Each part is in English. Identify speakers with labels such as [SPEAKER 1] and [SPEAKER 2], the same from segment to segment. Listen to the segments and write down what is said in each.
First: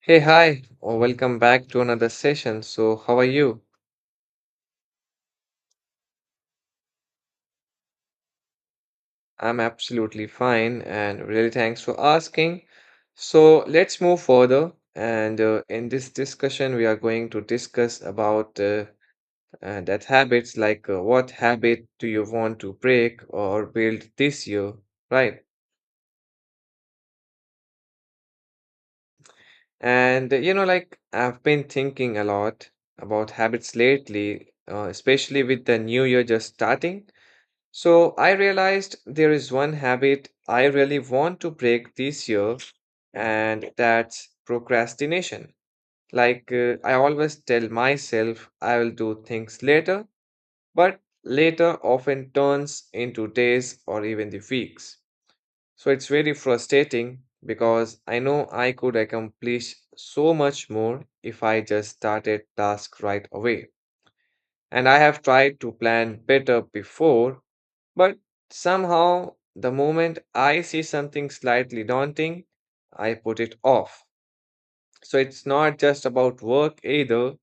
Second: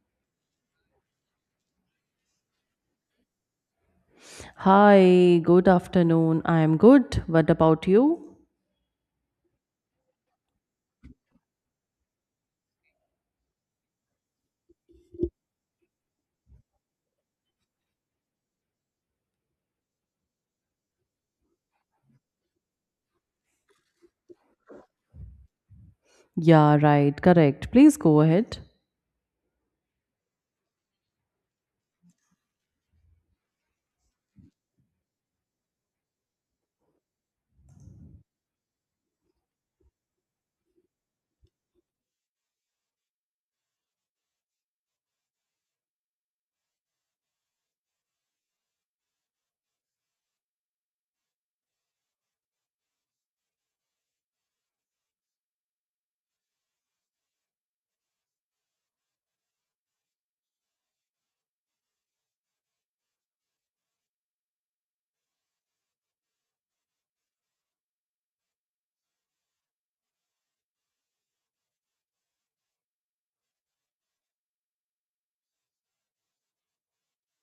[SPEAKER 1] Hey, hi, or welcome back to another session. So, how are you?
[SPEAKER 2] Hi, good afternoon. I am good. What about you?
[SPEAKER 1] I'm absolutely fine and really thanks for asking. So, let's move further. And in this discussion, we are going to discuss about that habits like what habit do you want to break or build this year, right?
[SPEAKER 2] Yeah, right, correct. Please go ahead.
[SPEAKER 1] And you know, like I've been thinking a lot about habits lately, especially with the new year just starting. So I realized there is one habit I really want to break this year, and that's procrastination. Like, I always tell myself I will do things later, but later often turns into days or even the weeks. So it's very frustrating because I know I could accomplish so much more if I just started task right away. And I have tried to plan better before, but somehow, the moment I see something slightly daunting, I put it off. So it's not just about work either,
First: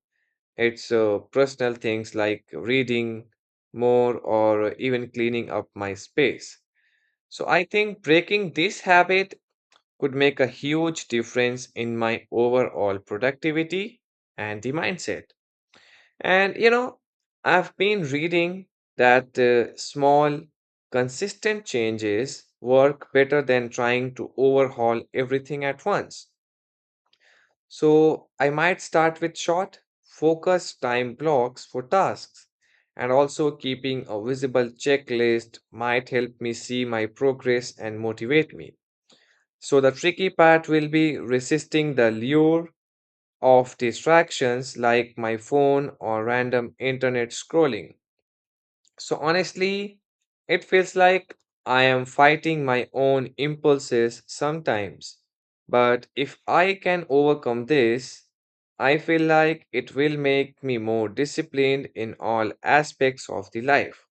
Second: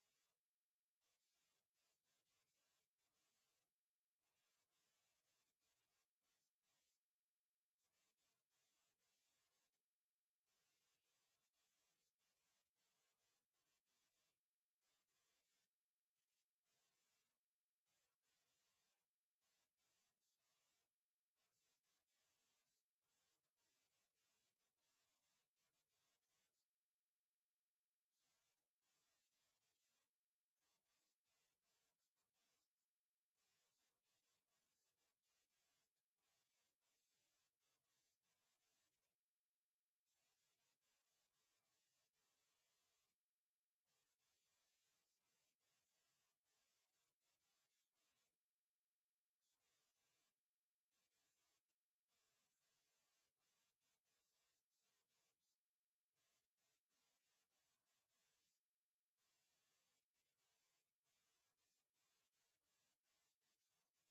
[SPEAKER 1] it's personal things like reading more or even cleaning up my space. So I think breaking this habit could make a huge difference in my overall productivity and the mindset. And you know, I've been reading that small, consistent changes work better than trying to overhaul everything at once. So I might start with short, focused time blocks for tasks. And also, keeping a visible checklist might help me see my progress and motivate me. So, the tricky part will be resisting the lure of distractions like my phone or random internet scrolling. So honestly, it feels like I am fighting my own impulses sometimes. But if I can overcome this, I feel like it will make me more disciplined in all aspects of the life.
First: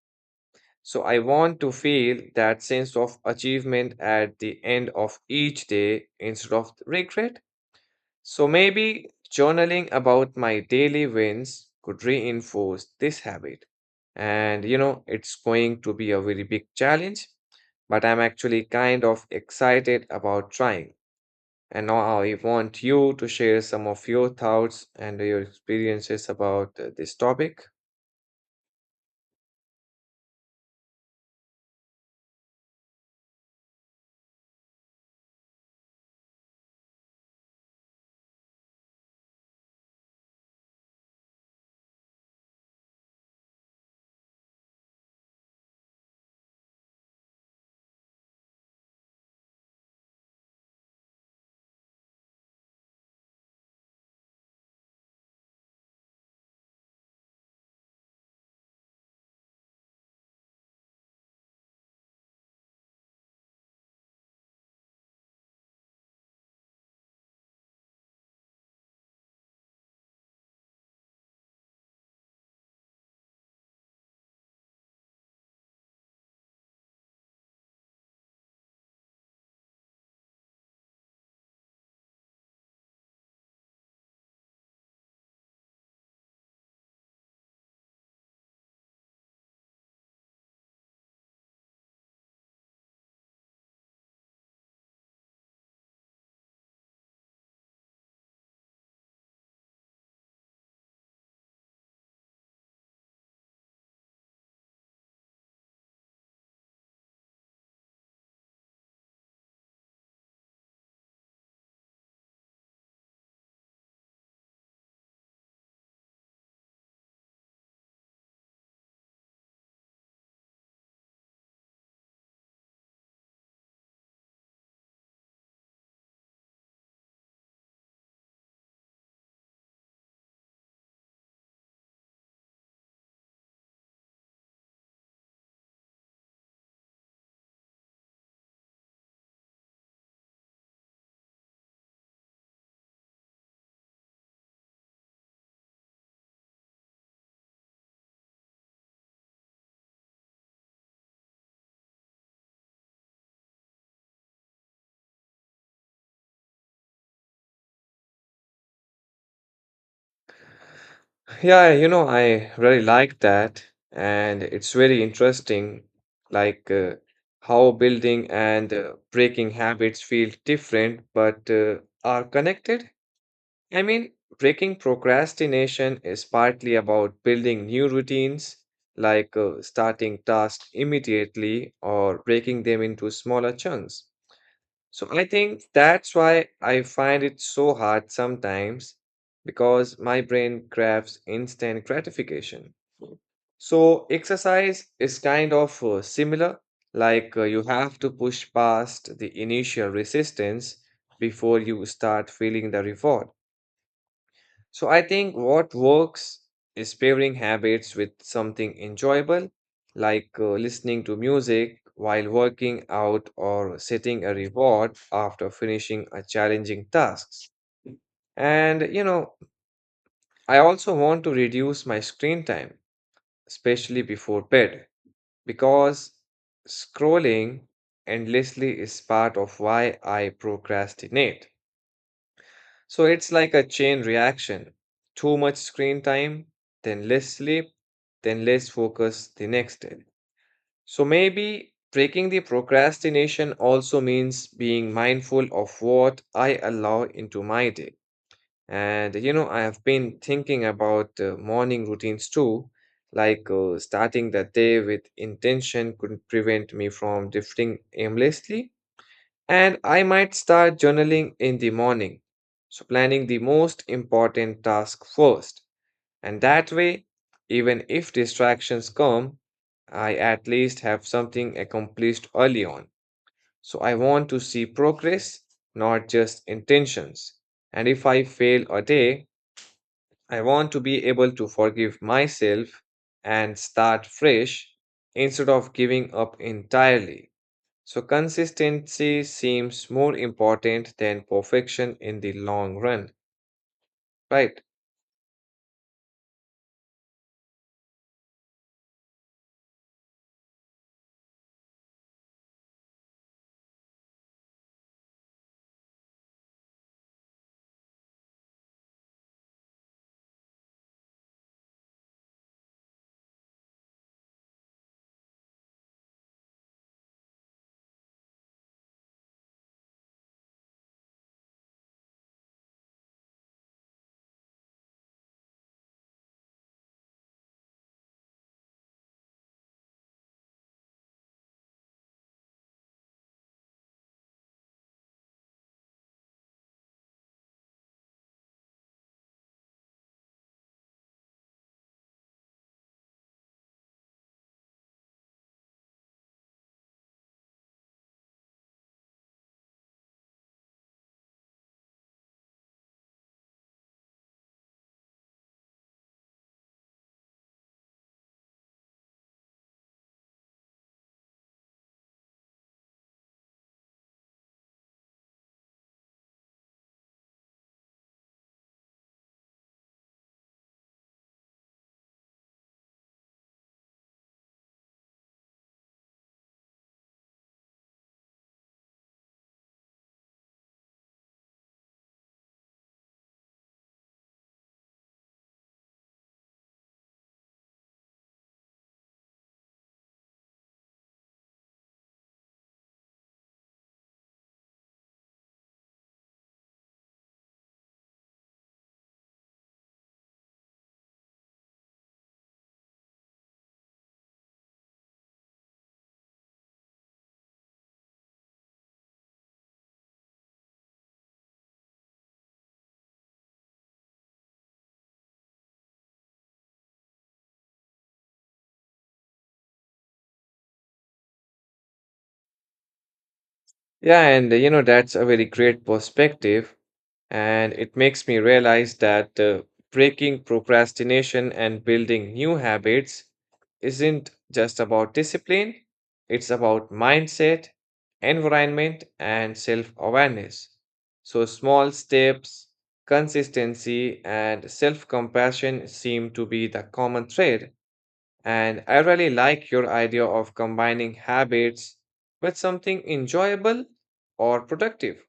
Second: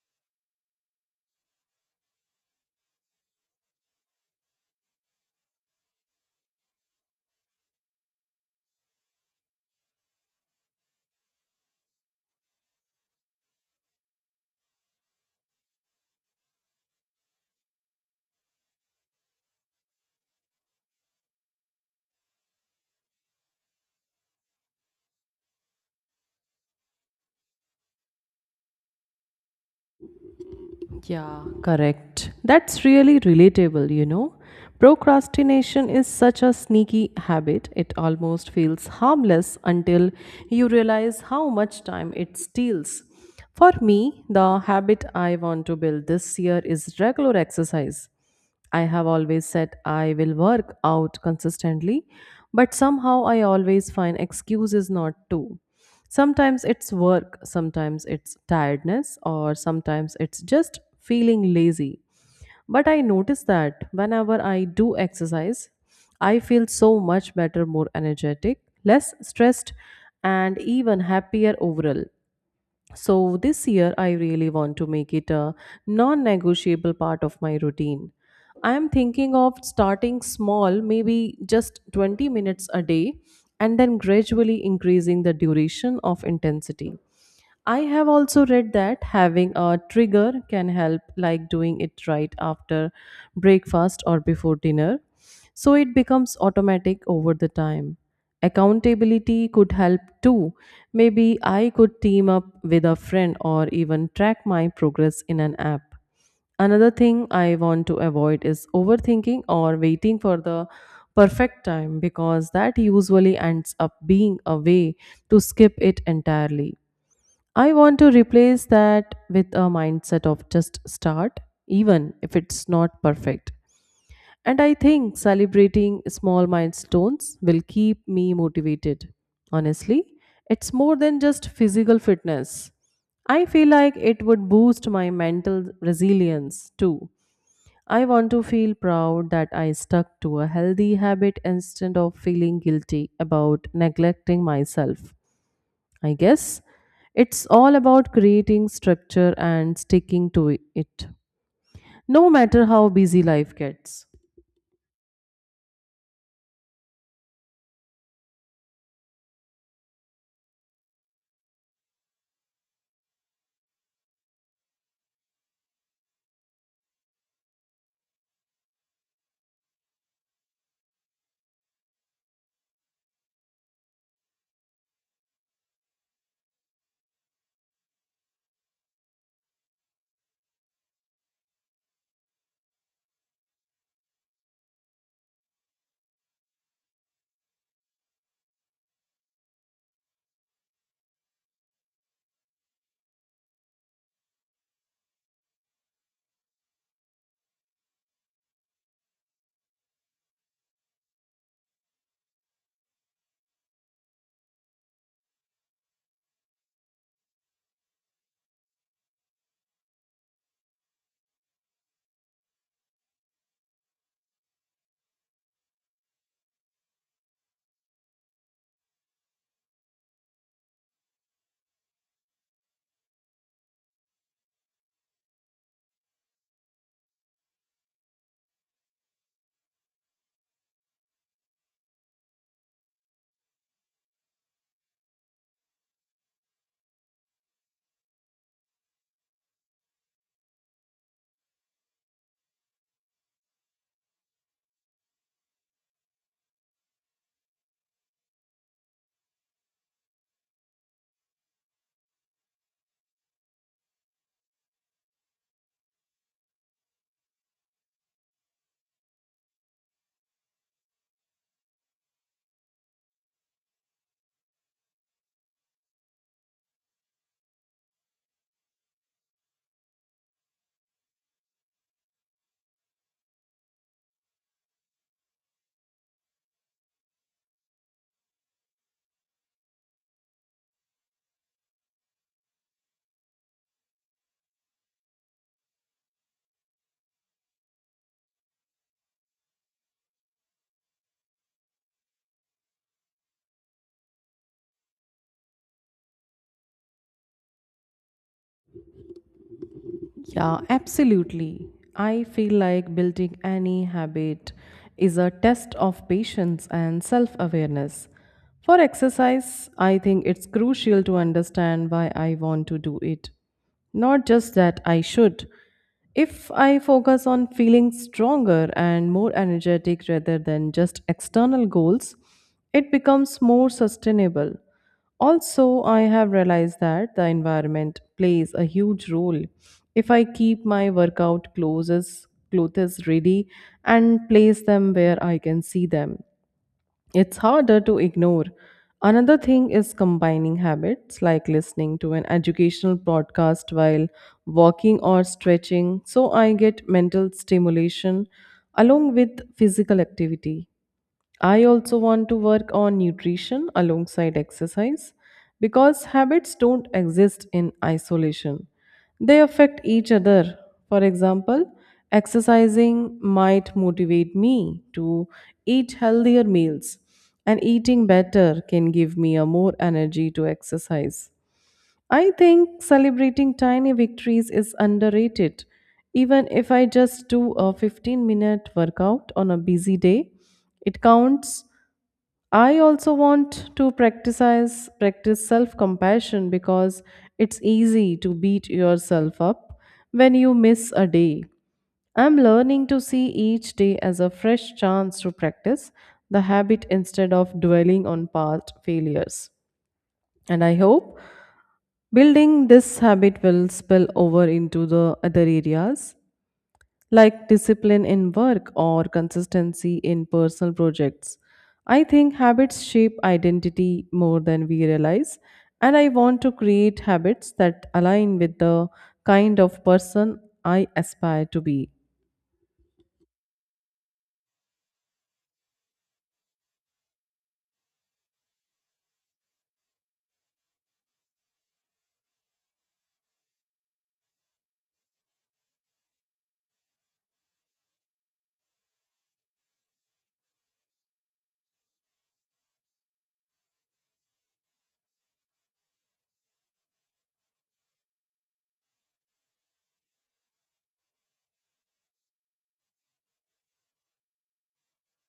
[SPEAKER 1] So I want to feel that sense of achievement at the end of each day instead of regret. So maybe journaling about my daily wins could reinforce this habit. And you know, it's going to be a very big challenge, but I'm actually kind of excited about trying. And now I want you to share some of your thoughts and your experiences about this topic.
[SPEAKER 2] Yeah, correct. That's really relatable, you know. Procrastination is such a sneaky habit, it almost feels harmless until you realize how much time it steals. For me, the habit I want to build this year is regular exercise. I have always said I will work out consistently, but somehow I always find excuses not to. Sometimes it's work, sometimes it's tiredness, or sometimes it's just feeling lazy. But I notice that whenever I do exercise, I feel so much better, more energetic, less stressed, and even happier overall. So this year, I really want to make it a non negotiable part of my routine. I am thinking of starting small, maybe just 20 minutes a day, and then gradually increasing the duration of intensity. I have also read that having a trigger can help, like doing it right after breakfast or before dinner. So it becomes automatic over the time. Accountability could help too. Maybe I could team up with a friend or even track my progress in an app. Another thing I want to avoid is overthinking or waiting for the perfect time because that usually ends up being a way to skip it entirely. I want to replace that with a mindset of just start, even if it's not perfect. And I think celebrating small milestones will keep me motivated. Honestly, it's more than just physical fitness. I feel like it would boost my mental resilience too. I want to feel proud that I stuck to a healthy habit instead of feeling guilty about neglecting myself. I guess it's all about creating structure and sticking to it, no matter how busy life gets.
[SPEAKER 1] Yeah, you know, I really like that. And it's very interesting, like, how building and breaking habits feel different but are connected. I mean, breaking procrastination is partly about building new routines, like, starting tasks immediately or breaking them into smaller chunks. So I think that's why I find it so hard sometimes because my brain craves instant gratification. So exercise is kind of similar, like, you have to push past the initial resistance before you start feeling the reward. So I think what works is pairing habits with something enjoyable, like, listening to music while working out or setting a reward after finishing a challenging task. And you know, I also want to reduce my screen time, especially before bed, because scrolling endlessly is part of why I procrastinate. So it's like a chain reaction. Too much screen time, then less sleep, then less focus the next day. So maybe breaking the procrastination also means being mindful of what I allow into my day. And you know, I have been thinking about morning routines too, like, starting the day with intention could prevent me from drifting aimlessly. And I might start journaling in the morning. So, planning the most important task first. And that way, even if distractions come, I at least have something accomplished early on. So, I want to see progress, not just intentions. And if I fail a day, I want to be able to forgive myself and start fresh instead of giving up entirely. So, consistency seems more important than perfection in the long run, right?
[SPEAKER 2] Yeah, absolutely. I feel like building any habit is a test of patience and self awareness. For exercise, I think it's crucial to understand why I want to do it. Not just that I should. If I focus on feeling stronger and more energetic rather than just external goals, it becomes more sustainable. Also, I have realized that the environment plays a huge role. If I keep my workout clothes, ready and place them where I can see them, it's harder to ignore. Another thing is combining habits like listening to an educational podcast while walking or stretching, so I get mental stimulation along with physical activity. I also want to work on nutrition alongside exercise because habits don't exist in isolation. They affect each other. For example, exercising might motivate me to eat healthier meals, and eating better can give me a more energy to exercise. I think celebrating tiny victories is underrated. Even if I just do a 15-minute workout on a busy day, it counts. I also want to practice self-compassion because it's easy to beat yourself up when you miss a day. I'm learning to see each day as a fresh chance to practice the habit instead of dwelling on past failures. And I hope building this habit will spill over into the other areas like discipline in work or consistency in personal projects. I think habits shape identity more than we realize, and I want to create habits that align with the kind of person I aspire to be.
[SPEAKER 1] Yeah, and you know, that's a very great perspective. And it makes me realize that breaking procrastination and building new habits isn't just about discipline, it's about mindset, environment, and self awareness. So, small steps, consistency, and self compassion seem to be the common thread. And I really like your idea of combining habits with something enjoyable or productive.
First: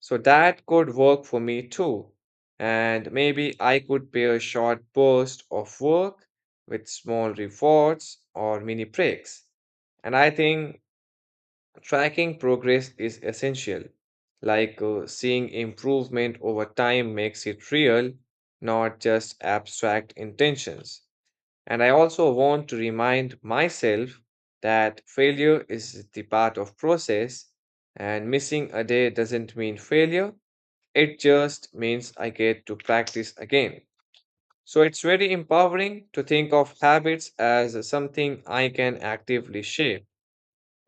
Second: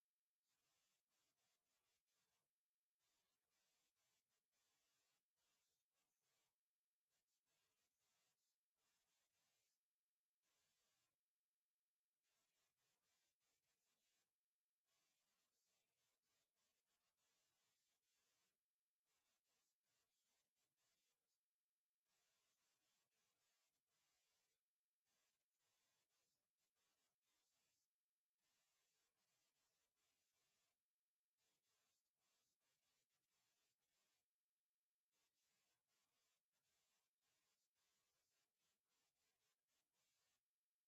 [SPEAKER 1] So that could work for me too. And maybe I could pair a short burst of work with small rewards or mini breaks. And I think tracking progress is essential. Like, seeing improvement over time makes it real, not just abstract intentions. And I also want to remind myself that failure is the part of process and missing a day doesn't mean failure. It just means I get to practice again. So it's very empowering to think of habits as something I can actively shape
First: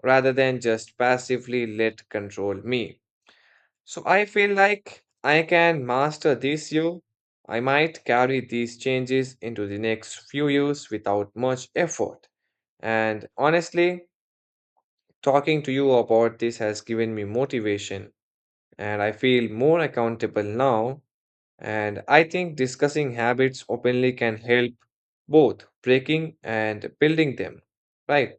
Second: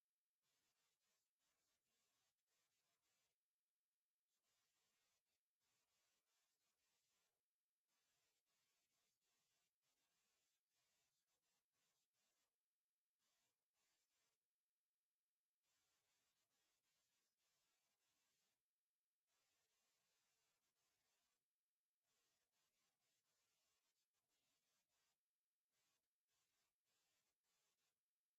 [SPEAKER 1] rather than just passively let control me. So I feel like I can master this year. I might carry these changes into the next few years without much effort. And honestly, talking to you about this has given me motivation, and I feel more accountable now. And I think discussing habits openly can help both breaking and building them. Right.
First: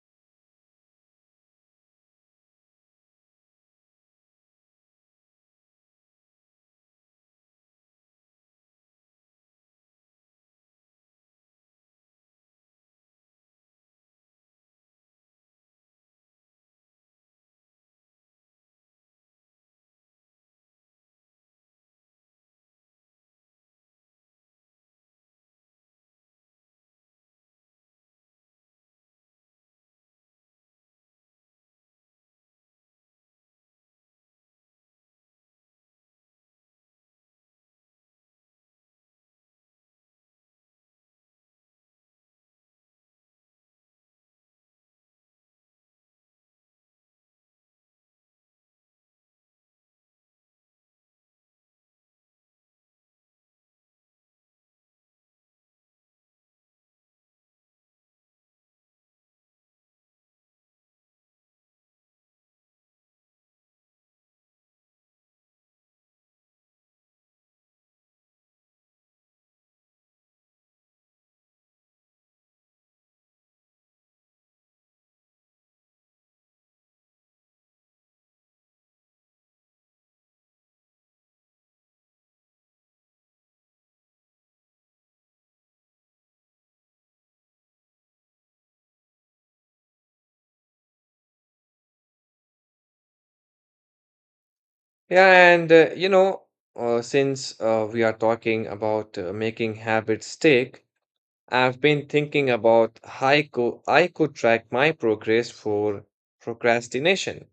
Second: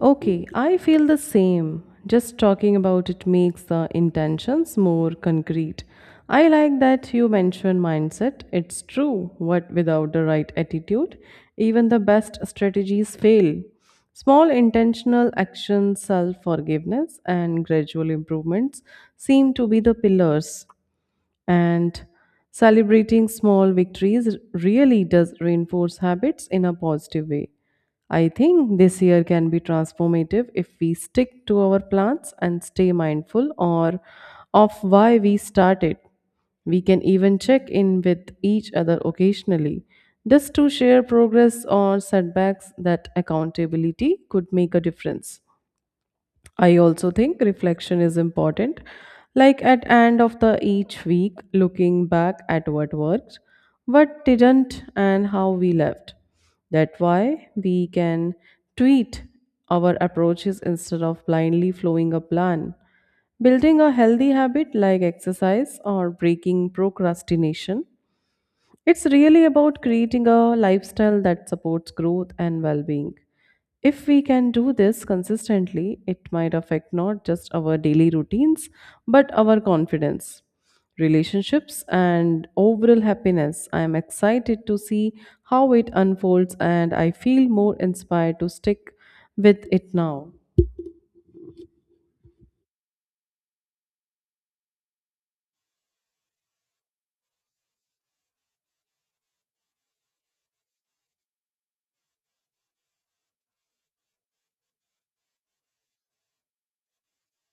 [SPEAKER 2] Okay, I feel the same. Just talking about it makes the intentions more concrete. I like that you mentioned mindset. It's true, what without the right attitude, even the best strategies fail. Small intentional actions, self forgiveness, and gradual improvements seem to be the pillars. And celebrating small victories really does reinforce habits in a positive way. I think this year can be transformative if we stick to our plans and stay mindful or of why we started. We can even check in with each other occasionally just to share progress or setbacks that accountability could make a difference. I also think reflection is important. Like at end of the each week, looking back at what worked, what didn't, and how we left. That why we can tweet our approaches instead of blindly following a plan. Building a healthy habit like exercise or breaking procrastination, it's really about creating a lifestyle that supports growth and well being. If we can do this consistently, it might affect not just our daily routines, but our confidence, relationships, and overall happiness. I am excited to see how it unfolds, and I feel more inspired to stick with it now.
[SPEAKER 1] Yeah, and since we are talking about making habits stick, I've been thinking about I could track my progress for procrastination.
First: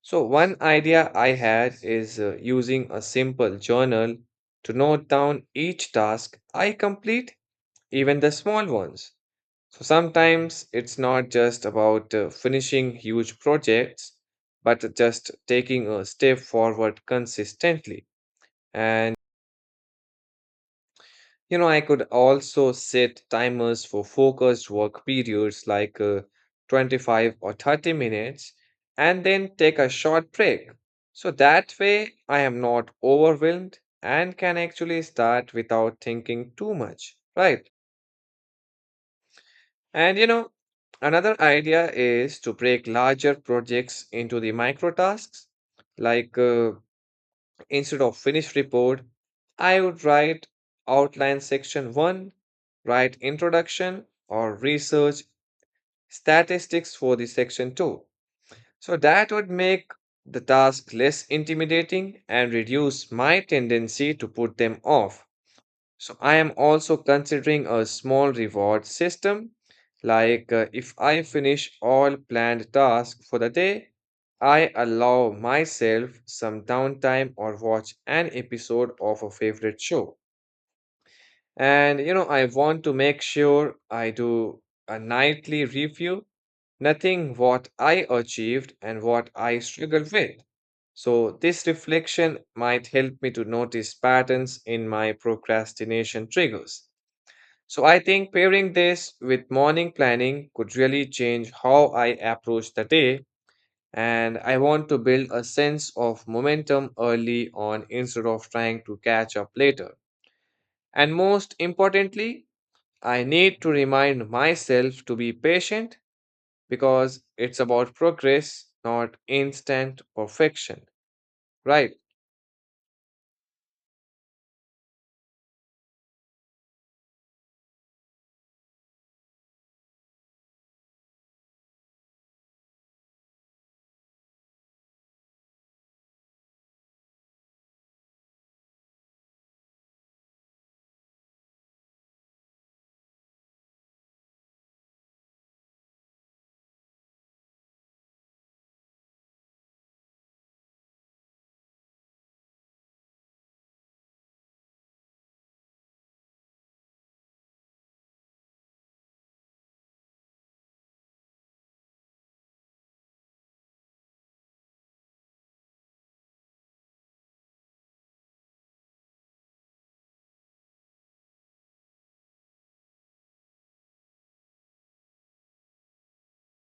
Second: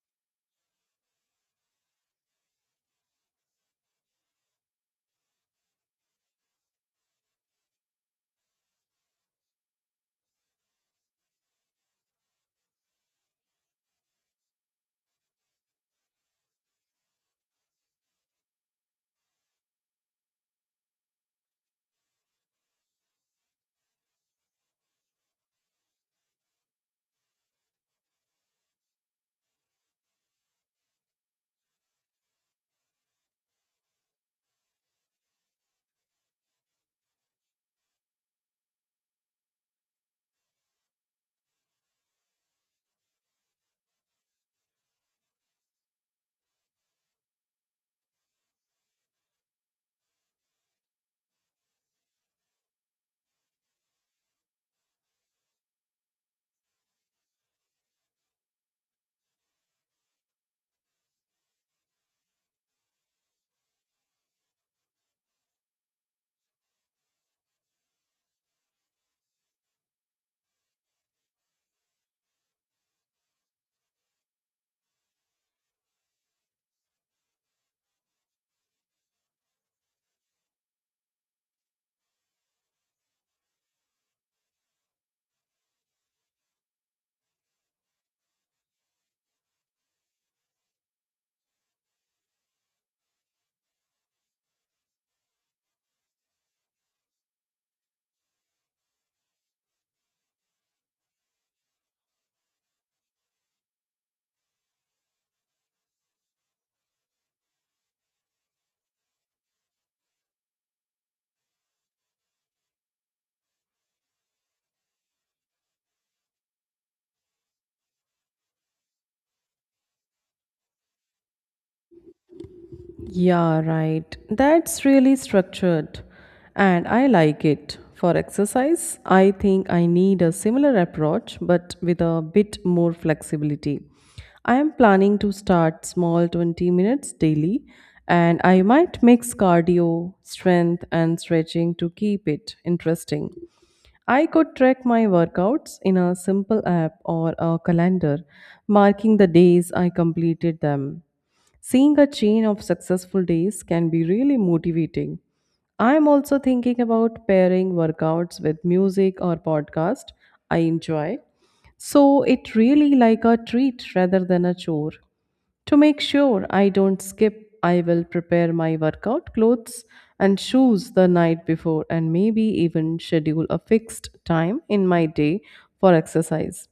[SPEAKER 1] So, one idea I had is using a simple journal to note down each task I complete, even the small ones. So, sometimes it's not just about finishing huge projects, but just taking a step forward consistently. And you know, I could also set timers for focused work periods like 25 or 30 minutes and then take a short break. So that way, I am not overwhelmed and can actually start without thinking too much, right? And you know, another idea is to break larger projects into the micro tasks like instead of finished report, I would write outline section 1, write introduction or research statistics for the section 2. So that would make the task less intimidating and reduce my tendency to put them off. So I am also considering a small reward system. Like, if I finish all planned tasks for the day, I allow myself some downtime or watch an episode of a favorite show. And you know, I want to make sure I do a nightly review, nothing what I achieved and what I struggled with. So this reflection might help me to notice patterns in my procrastination triggers. So I think pairing this with morning planning could really change how I approach the day. And I want to build a sense of momentum early on instead of trying to catch up later. And most importantly, I need to remind myself to be patient because it's about progress, not instant perfection. Right.
[SPEAKER 2] Yeah, right. That's really structured and I like it. For exercise, I think I need a similar approach but with a bit more flexibility. I am planning to start small, 20 minutes daily, and I might mix cardio, strength, and stretching to keep it interesting. I could track my workouts in a simple app or a calendar, marking the days I completed them. Seeing a chain of successful days can be really motivating. I am also thinking about pairing workouts with music or podcast I enjoy. So it really like a treat rather than a chore. To make sure I don't skip, I will prepare my workout clothes and shoes the night before and maybe even schedule a fixed time in my day for exercise.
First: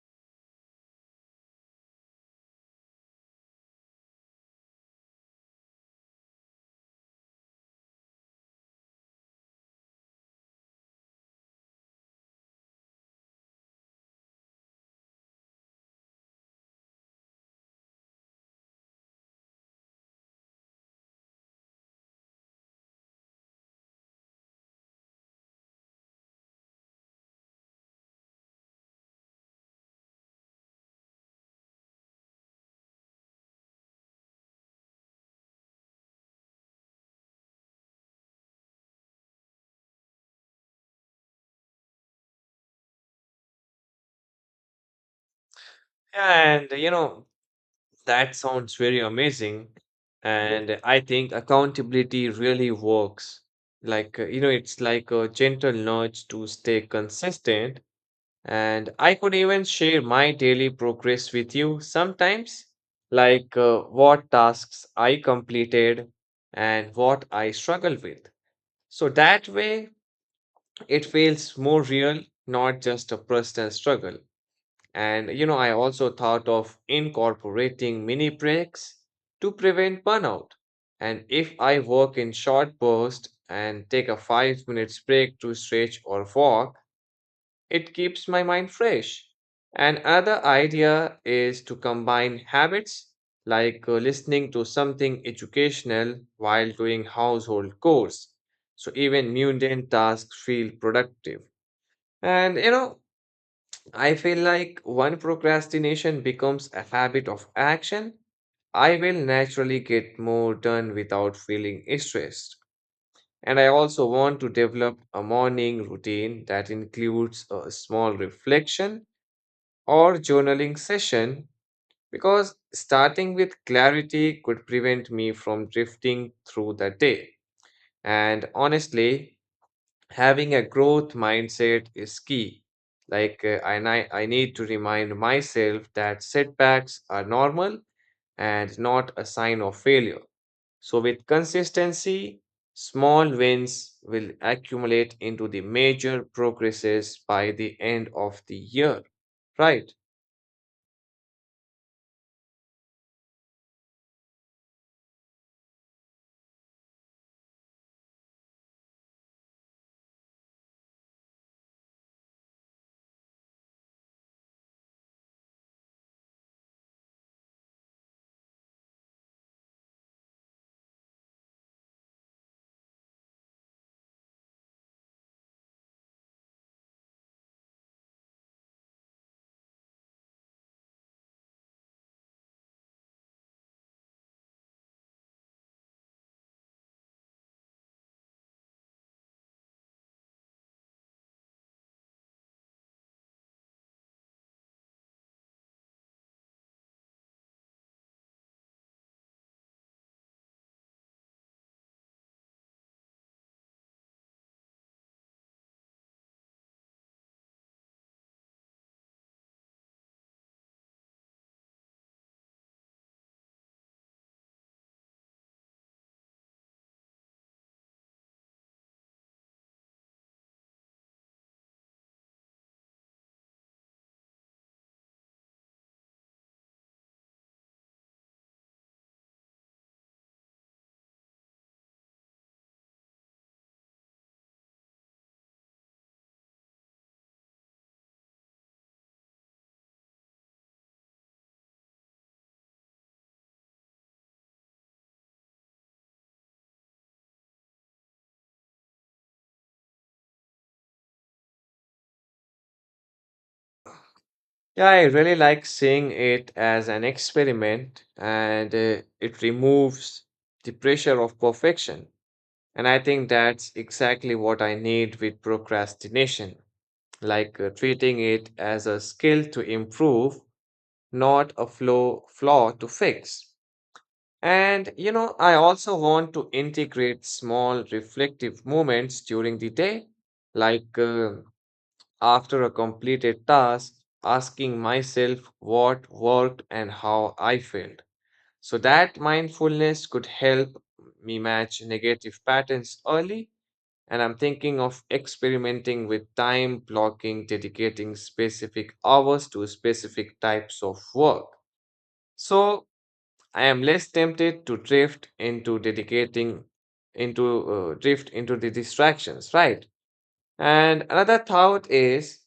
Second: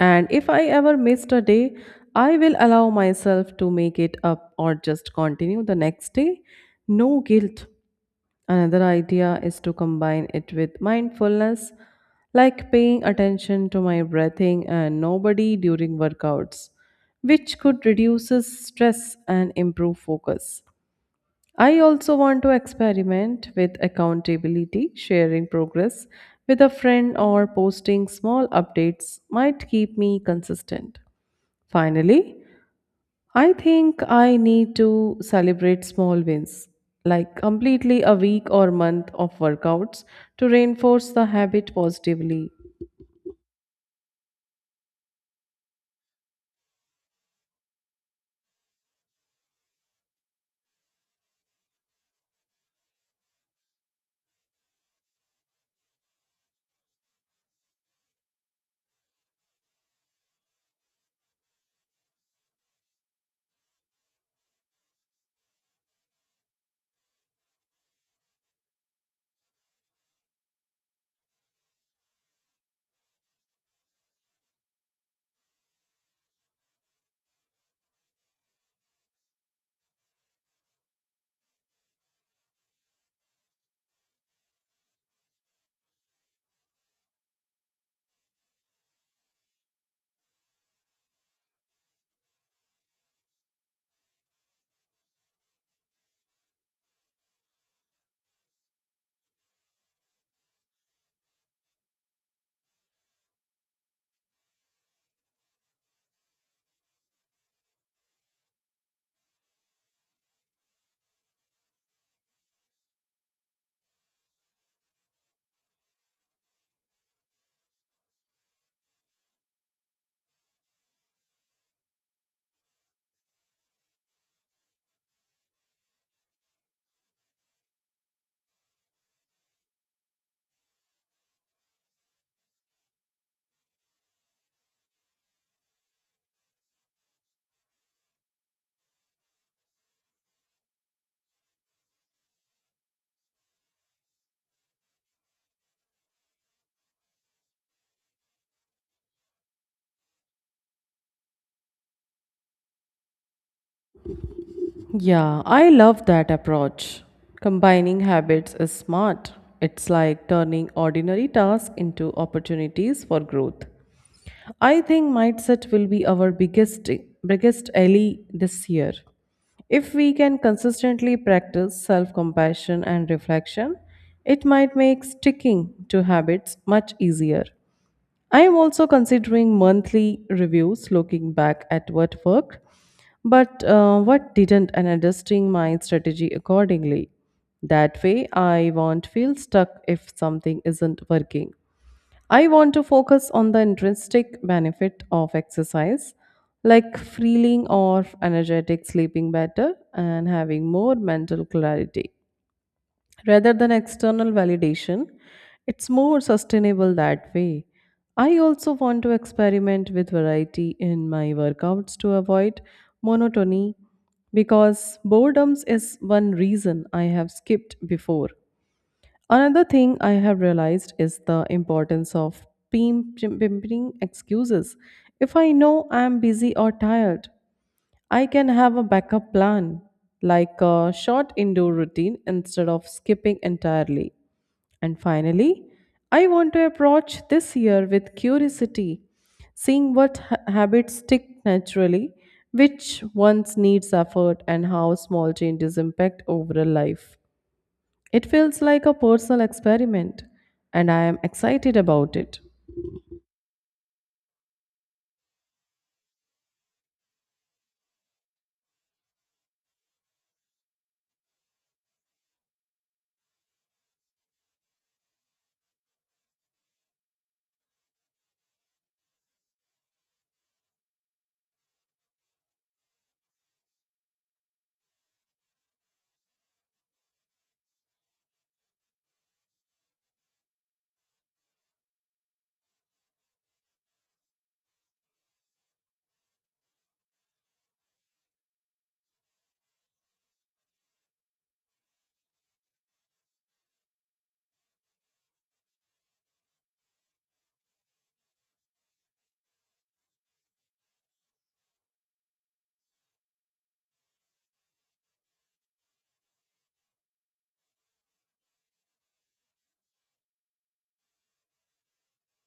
[SPEAKER 2] And if I ever missed a day, I will allow myself to make it up or just continue the next day. No guilt. Another idea is to combine it with mindfulness, like paying attention to my breathing and nobody during workouts, which could reduce stress and improve focus. I also want to experiment with accountability, sharing progress with a friend or posting small updates might keep me consistent. Finally, I think I need to celebrate small wins, like completely a week or month of workouts to reinforce the habit positively.
[SPEAKER 1] And you know, that sounds very amazing. And I think accountability really works. You know, it's like a gentle nudge to stay consistent. And I could even share my daily progress with you sometimes, like what tasks I completed and what I struggle with. So that way, it feels more real, not just a personal struggle. And you know, I also thought of incorporating mini breaks to prevent burnout. And if I work in short bursts and take a 5 minute break to stretch or walk, it keeps my mind fresh. And another idea is to combine habits like listening to something educational while doing household chores. So even mundane tasks feel productive. And you know, I feel like when procrastination becomes a habit of action, I will naturally get more done without feeling stressed. And I also want to develop a morning routine that includes a small reflection or journaling session because starting with clarity could prevent me from drifting through the day. And honestly, having a growth mindset is key. Like, I need to remind myself that setbacks are normal and not a sign of failure. So, with consistency, small wins will accumulate into the major progresses by the end of the year. Right.
[SPEAKER 2] Yeah, I love that approach. Combining habits is smart. It's like turning ordinary tasks into opportunities for growth. I think mindset will be our biggest ally this year. If we can consistently practice self-compassion and reflection, it might make sticking to habits much easier. I am also considering monthly reviews, looking back at what worked, but what didn't, and adjusting my strategy accordingly. That way, I won't feel stuck if something isn't working. I want to focus on the intrinsic benefit of exercise, like feeling or energetic, sleeping better, and having more mental clarity rather than external validation. It's more sustainable that way. I also want to experiment with variety in my workouts to avoid monotony because boredom is one reason I have skipped before. Another thing I have realized is the importance of pimping excuses. If I know I am busy or tired, I can have a backup plan, like a short indoor routine instead of skipping entirely. And finally, I want to approach this year with curiosity, seeing what habits stick naturally, which ones needs effort, and how small changes impact overall life. It feels like a personal experiment, and I am excited about it.
[SPEAKER 1] Yeah, I really like seeing it as an experiment and it removes the pressure of perfection. And I think that's exactly what I need with procrastination, like treating it as a skill to improve, not a flaw to fix. And you know, I also want to integrate small reflective moments during the day, like after a completed task, asking myself what worked and how I failed. So that mindfulness could help me match negative patterns early and I'm thinking of experimenting with time blocking, dedicating specific hours to specific types of work. So I am less tempted to drift into the distractions, right? And another thought is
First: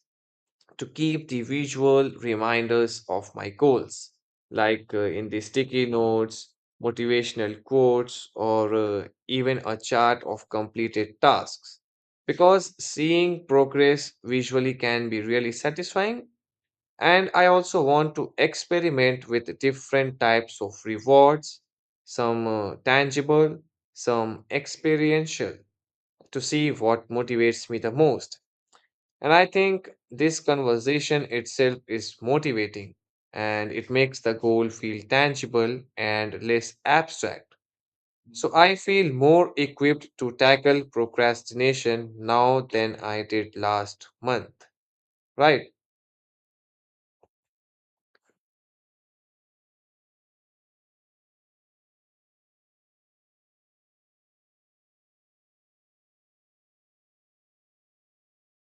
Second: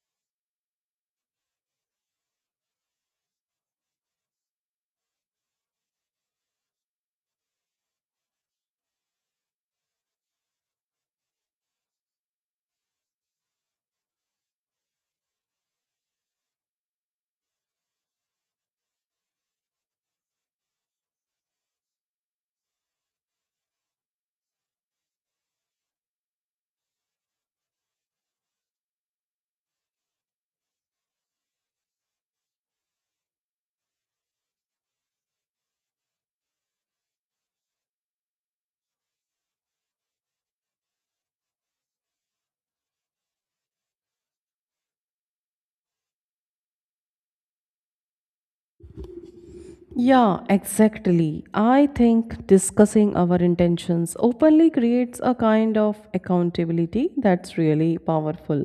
[SPEAKER 1] to keep the visual reminders of my goals, like in the sticky notes, motivational quotes, or even a chart of completed tasks. Because seeing progress visually can be really satisfying. And I also want to experiment with different types of rewards, some tangible, some experiential, to see what motivates me the most. And I think this conversation itself is motivating and it makes the goal feel tangible and less abstract. So I feel more equipped to tackle procrastination now than I did last month, right?
[SPEAKER 2] Yeah, exactly. I think discussing our intentions openly creates a kind of accountability that's really powerful.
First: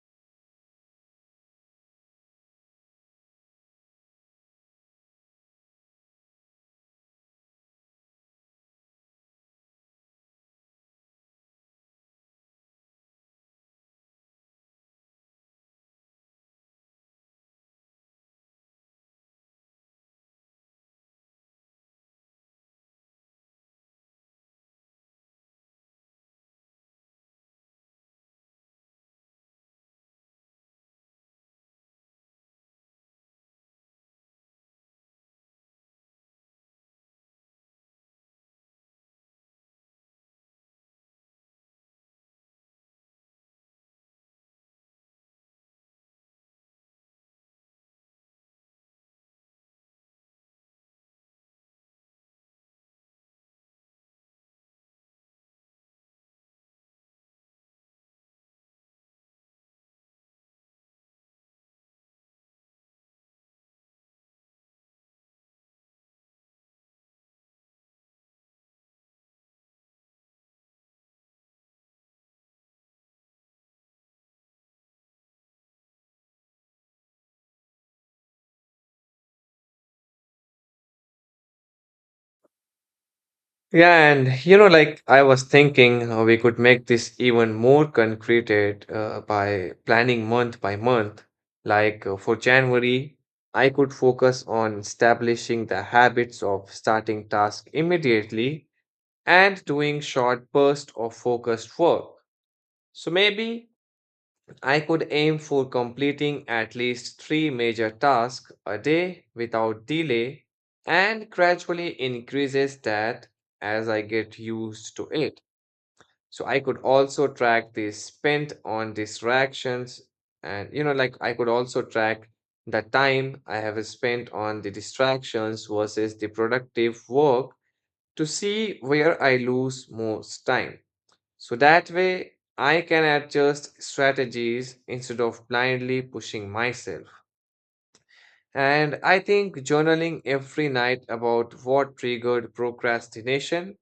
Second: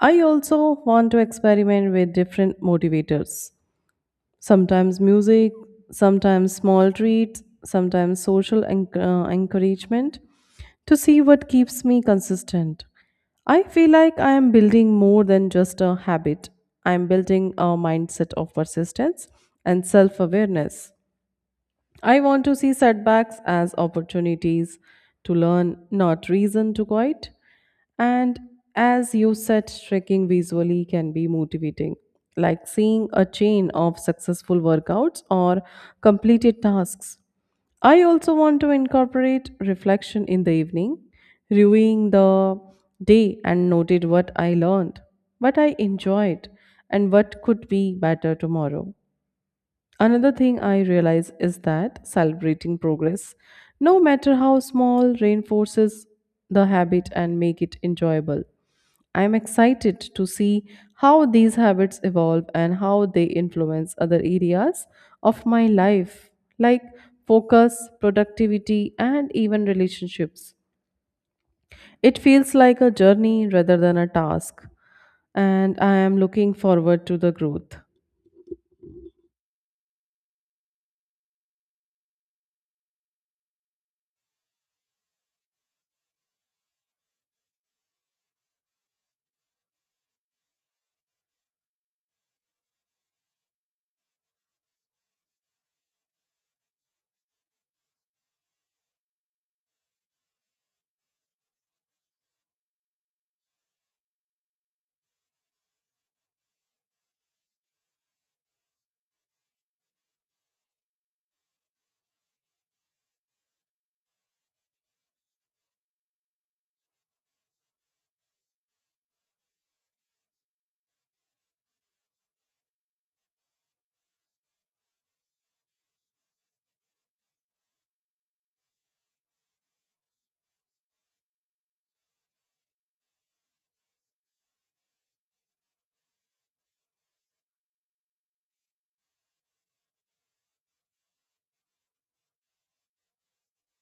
[SPEAKER 2] I also want to experiment with different motivators. Sometimes music, sometimes small treats, sometimes social encouragement to see what keeps me consistent. I feel like I am building more than just a habit. I am building a mindset of persistence and self awareness. I want to see setbacks as opportunities to learn, not reason to quit. And as you said, trekking visually can be motivating, like seeing a chain of successful workouts or completed tasks. I also want to incorporate reflection in the evening, reviewing the day and noted what I learned, what I enjoyed, and what could be better tomorrow. Another thing I realize is that celebrating progress, no matter how small, reinforces the habit and make it enjoyable. I am excited to see how these habits evolve and how they influence other areas of my life, like focus, productivity, and even relationships. It feels like a journey rather than a task, and I am looking forward to the growth.
[SPEAKER 1] Yeah, and you know, like I was thinking, we could make this even more concreted by planning month by month. Like for January, I could focus on establishing the habits of starting tasks immediately and doing short bursts of focused work. So maybe I could aim for completing at least three major tasks a day without delay and gradually increases that as I get used to it. So I could also track the spent on distractions and I could also track the time I have spent on the distractions versus the productive work to see where I lose most time. So that way, I can adjust strategies instead of blindly pushing myself. And I think journaling every night about what triggered procrastination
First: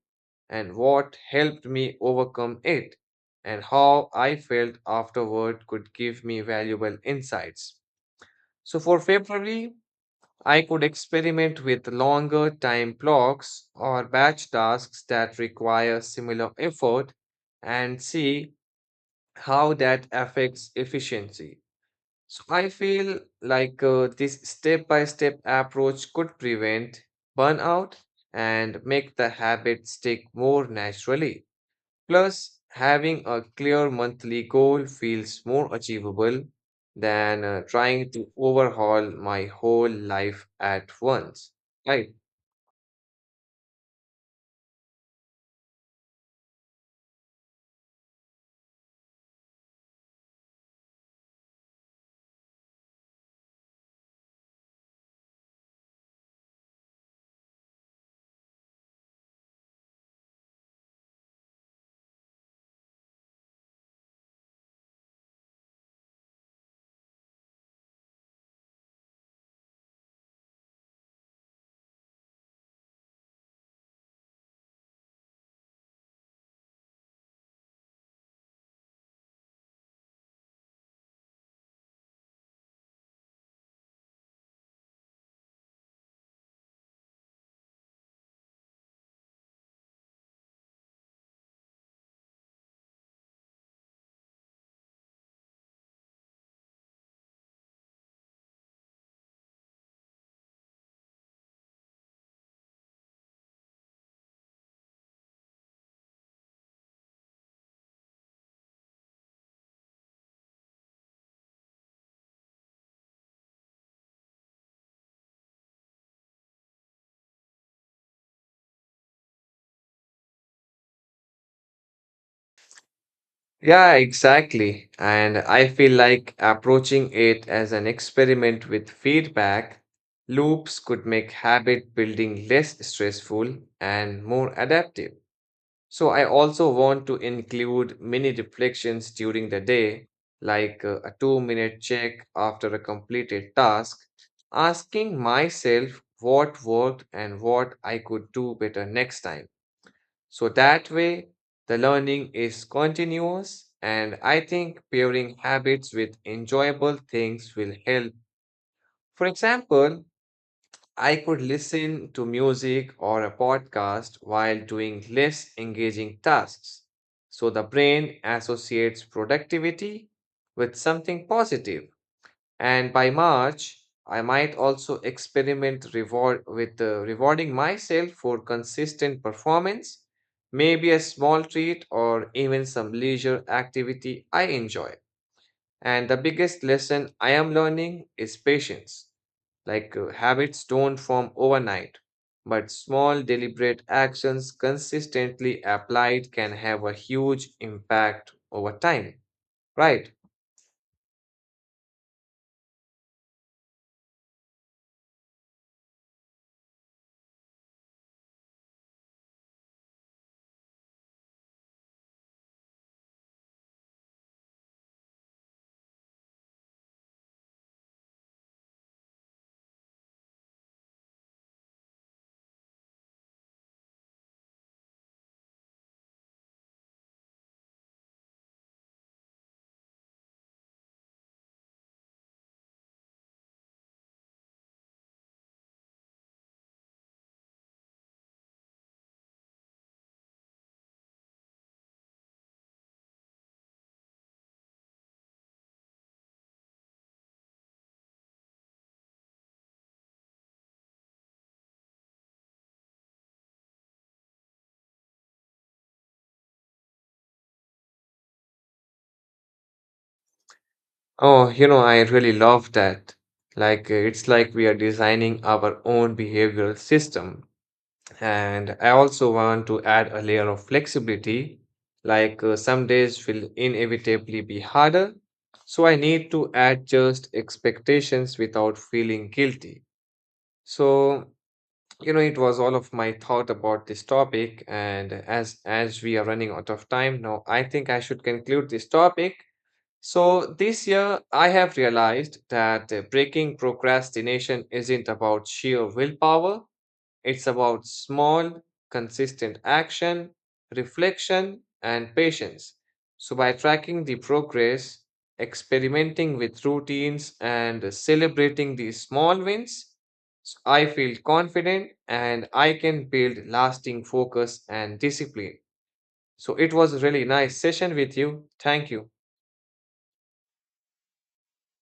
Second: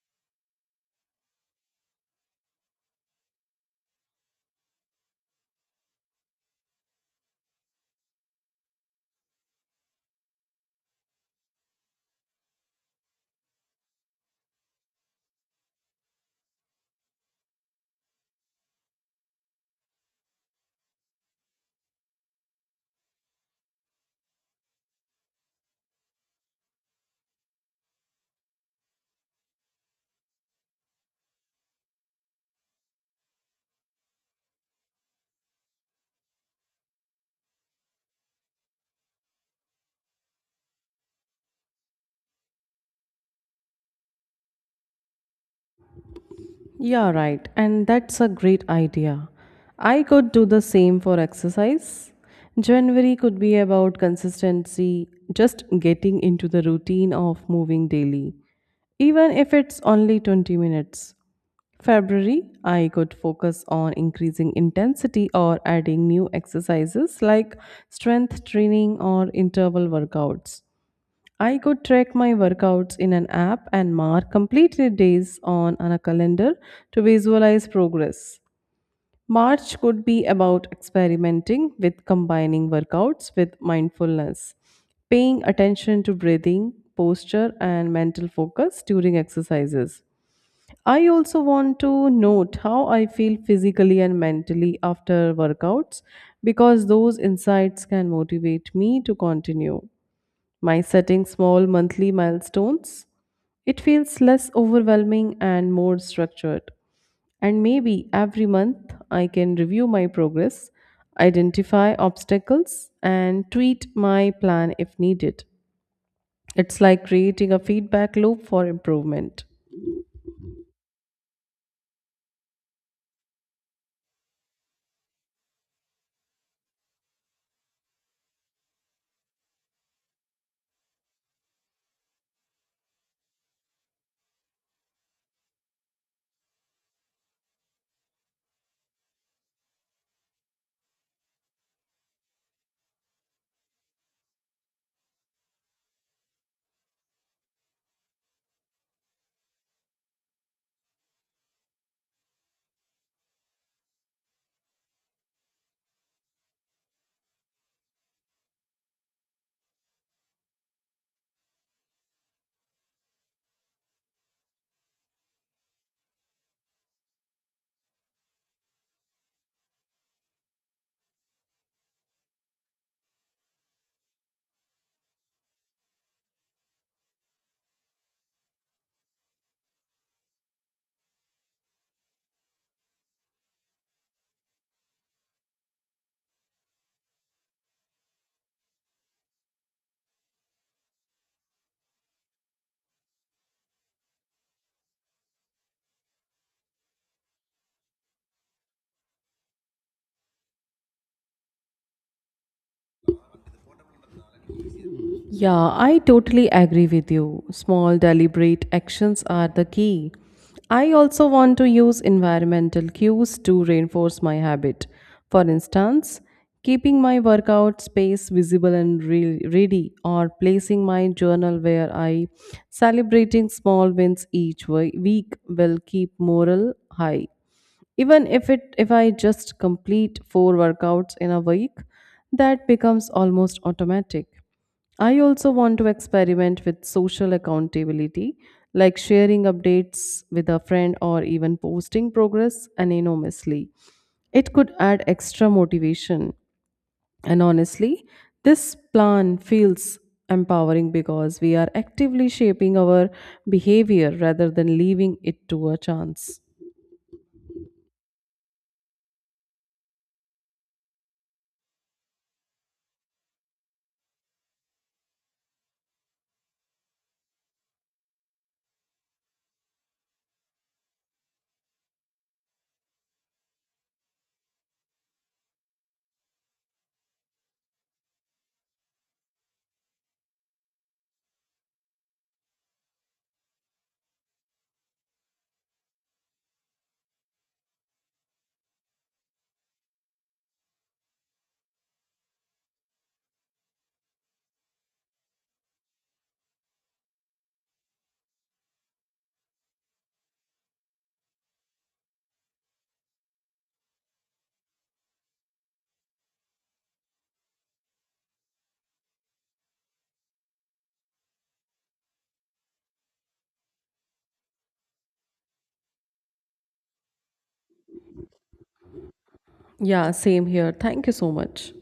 [SPEAKER 1] and what helped me overcome it and how I felt afterward could give me valuable insights. So for February, I could experiment with longer time blocks or batch tasks that require similar effort and see how that affects efficiency. So I feel like this step by step approach could prevent burnout and make the habit stick more naturally. Plus, having a clear monthly goal feels more achievable than trying to overhaul my whole life at once. Right.
[SPEAKER 2] Yeah, right. And that's a great idea. I could do the same for exercise. January could be about consistency, just getting into the routine of moving daily, even if it's only 20 minutes. February, I could focus on increasing intensity or adding new exercises like strength training or interval workouts. I could track my workouts in an app and mark completed days on a calendar to visualize progress. March could be about experimenting with combining workouts with mindfulness, paying attention to breathing, posture, and mental focus during exercises. I also want to note how I feel physically and mentally after workouts because those insights can motivate me to continue. My setting small monthly milestones, it feels less overwhelming and more structured. And maybe every month I can review my progress, identify obstacles, and tweak my plan if needed. It's like creating a feedback loop for improvement.
[SPEAKER 1] Yeah, exactly. And I feel like approaching it as an experiment with feedback loops could make habit building less stressful and more adaptive. So I also want to include mini reflections during the day, like a 2 minute check after a completed task, asking myself what worked and what I could do better next time. So that way, the learning is continuous, and I think pairing habits with enjoyable things will help. For example, I could listen to music or a podcast while doing less engaging tasks. So the brain associates productivity with something positive. And by March, I might also experiment reward with rewarding myself for consistent performance, maybe a small treat or even some leisure activity I enjoy. And the biggest lesson I am learning is patience. Like habits don't form overnight, but small deliberate actions consistently applied can have a huge impact over time, right?
[SPEAKER 2] Yeah, I totally agree with you. Small, deliberate actions are the key. I also want to use environmental cues to reinforce my habit. For instance, keeping my workout space visible and ready, or placing my journal where I celebrating small wins each week will keep morale high, even if it if I just complete four workouts in a week, that becomes almost automatic. I also want to experiment with social accountability, like sharing updates with a friend or even posting progress anonymously, it could add extra motivation. And honestly, this plan feels empowering because we are actively shaping our behavior rather than leaving it to a chance.
[SPEAKER 1] Oh, you know, I really love that. Like, it's like we are designing our own behavioral system. And I also want to add a layer of flexibility. Like, some days will inevitably be harder. So I need to adjust expectations without feeling guilty. So, you know, it was all of my thought about this topic. And as we are running out of time now, I think I should conclude this topic. So this year, I have realized that breaking procrastination isn't about sheer willpower, it's about small, consistent action, reflection, and patience. So by tracking the progress, experimenting with routines, and celebrating the small wins, I feel confident and I can build lasting focus and discipline. So it was a really nice session with you. Thank you.
[SPEAKER 2] Yeah, same here. Thank you so much.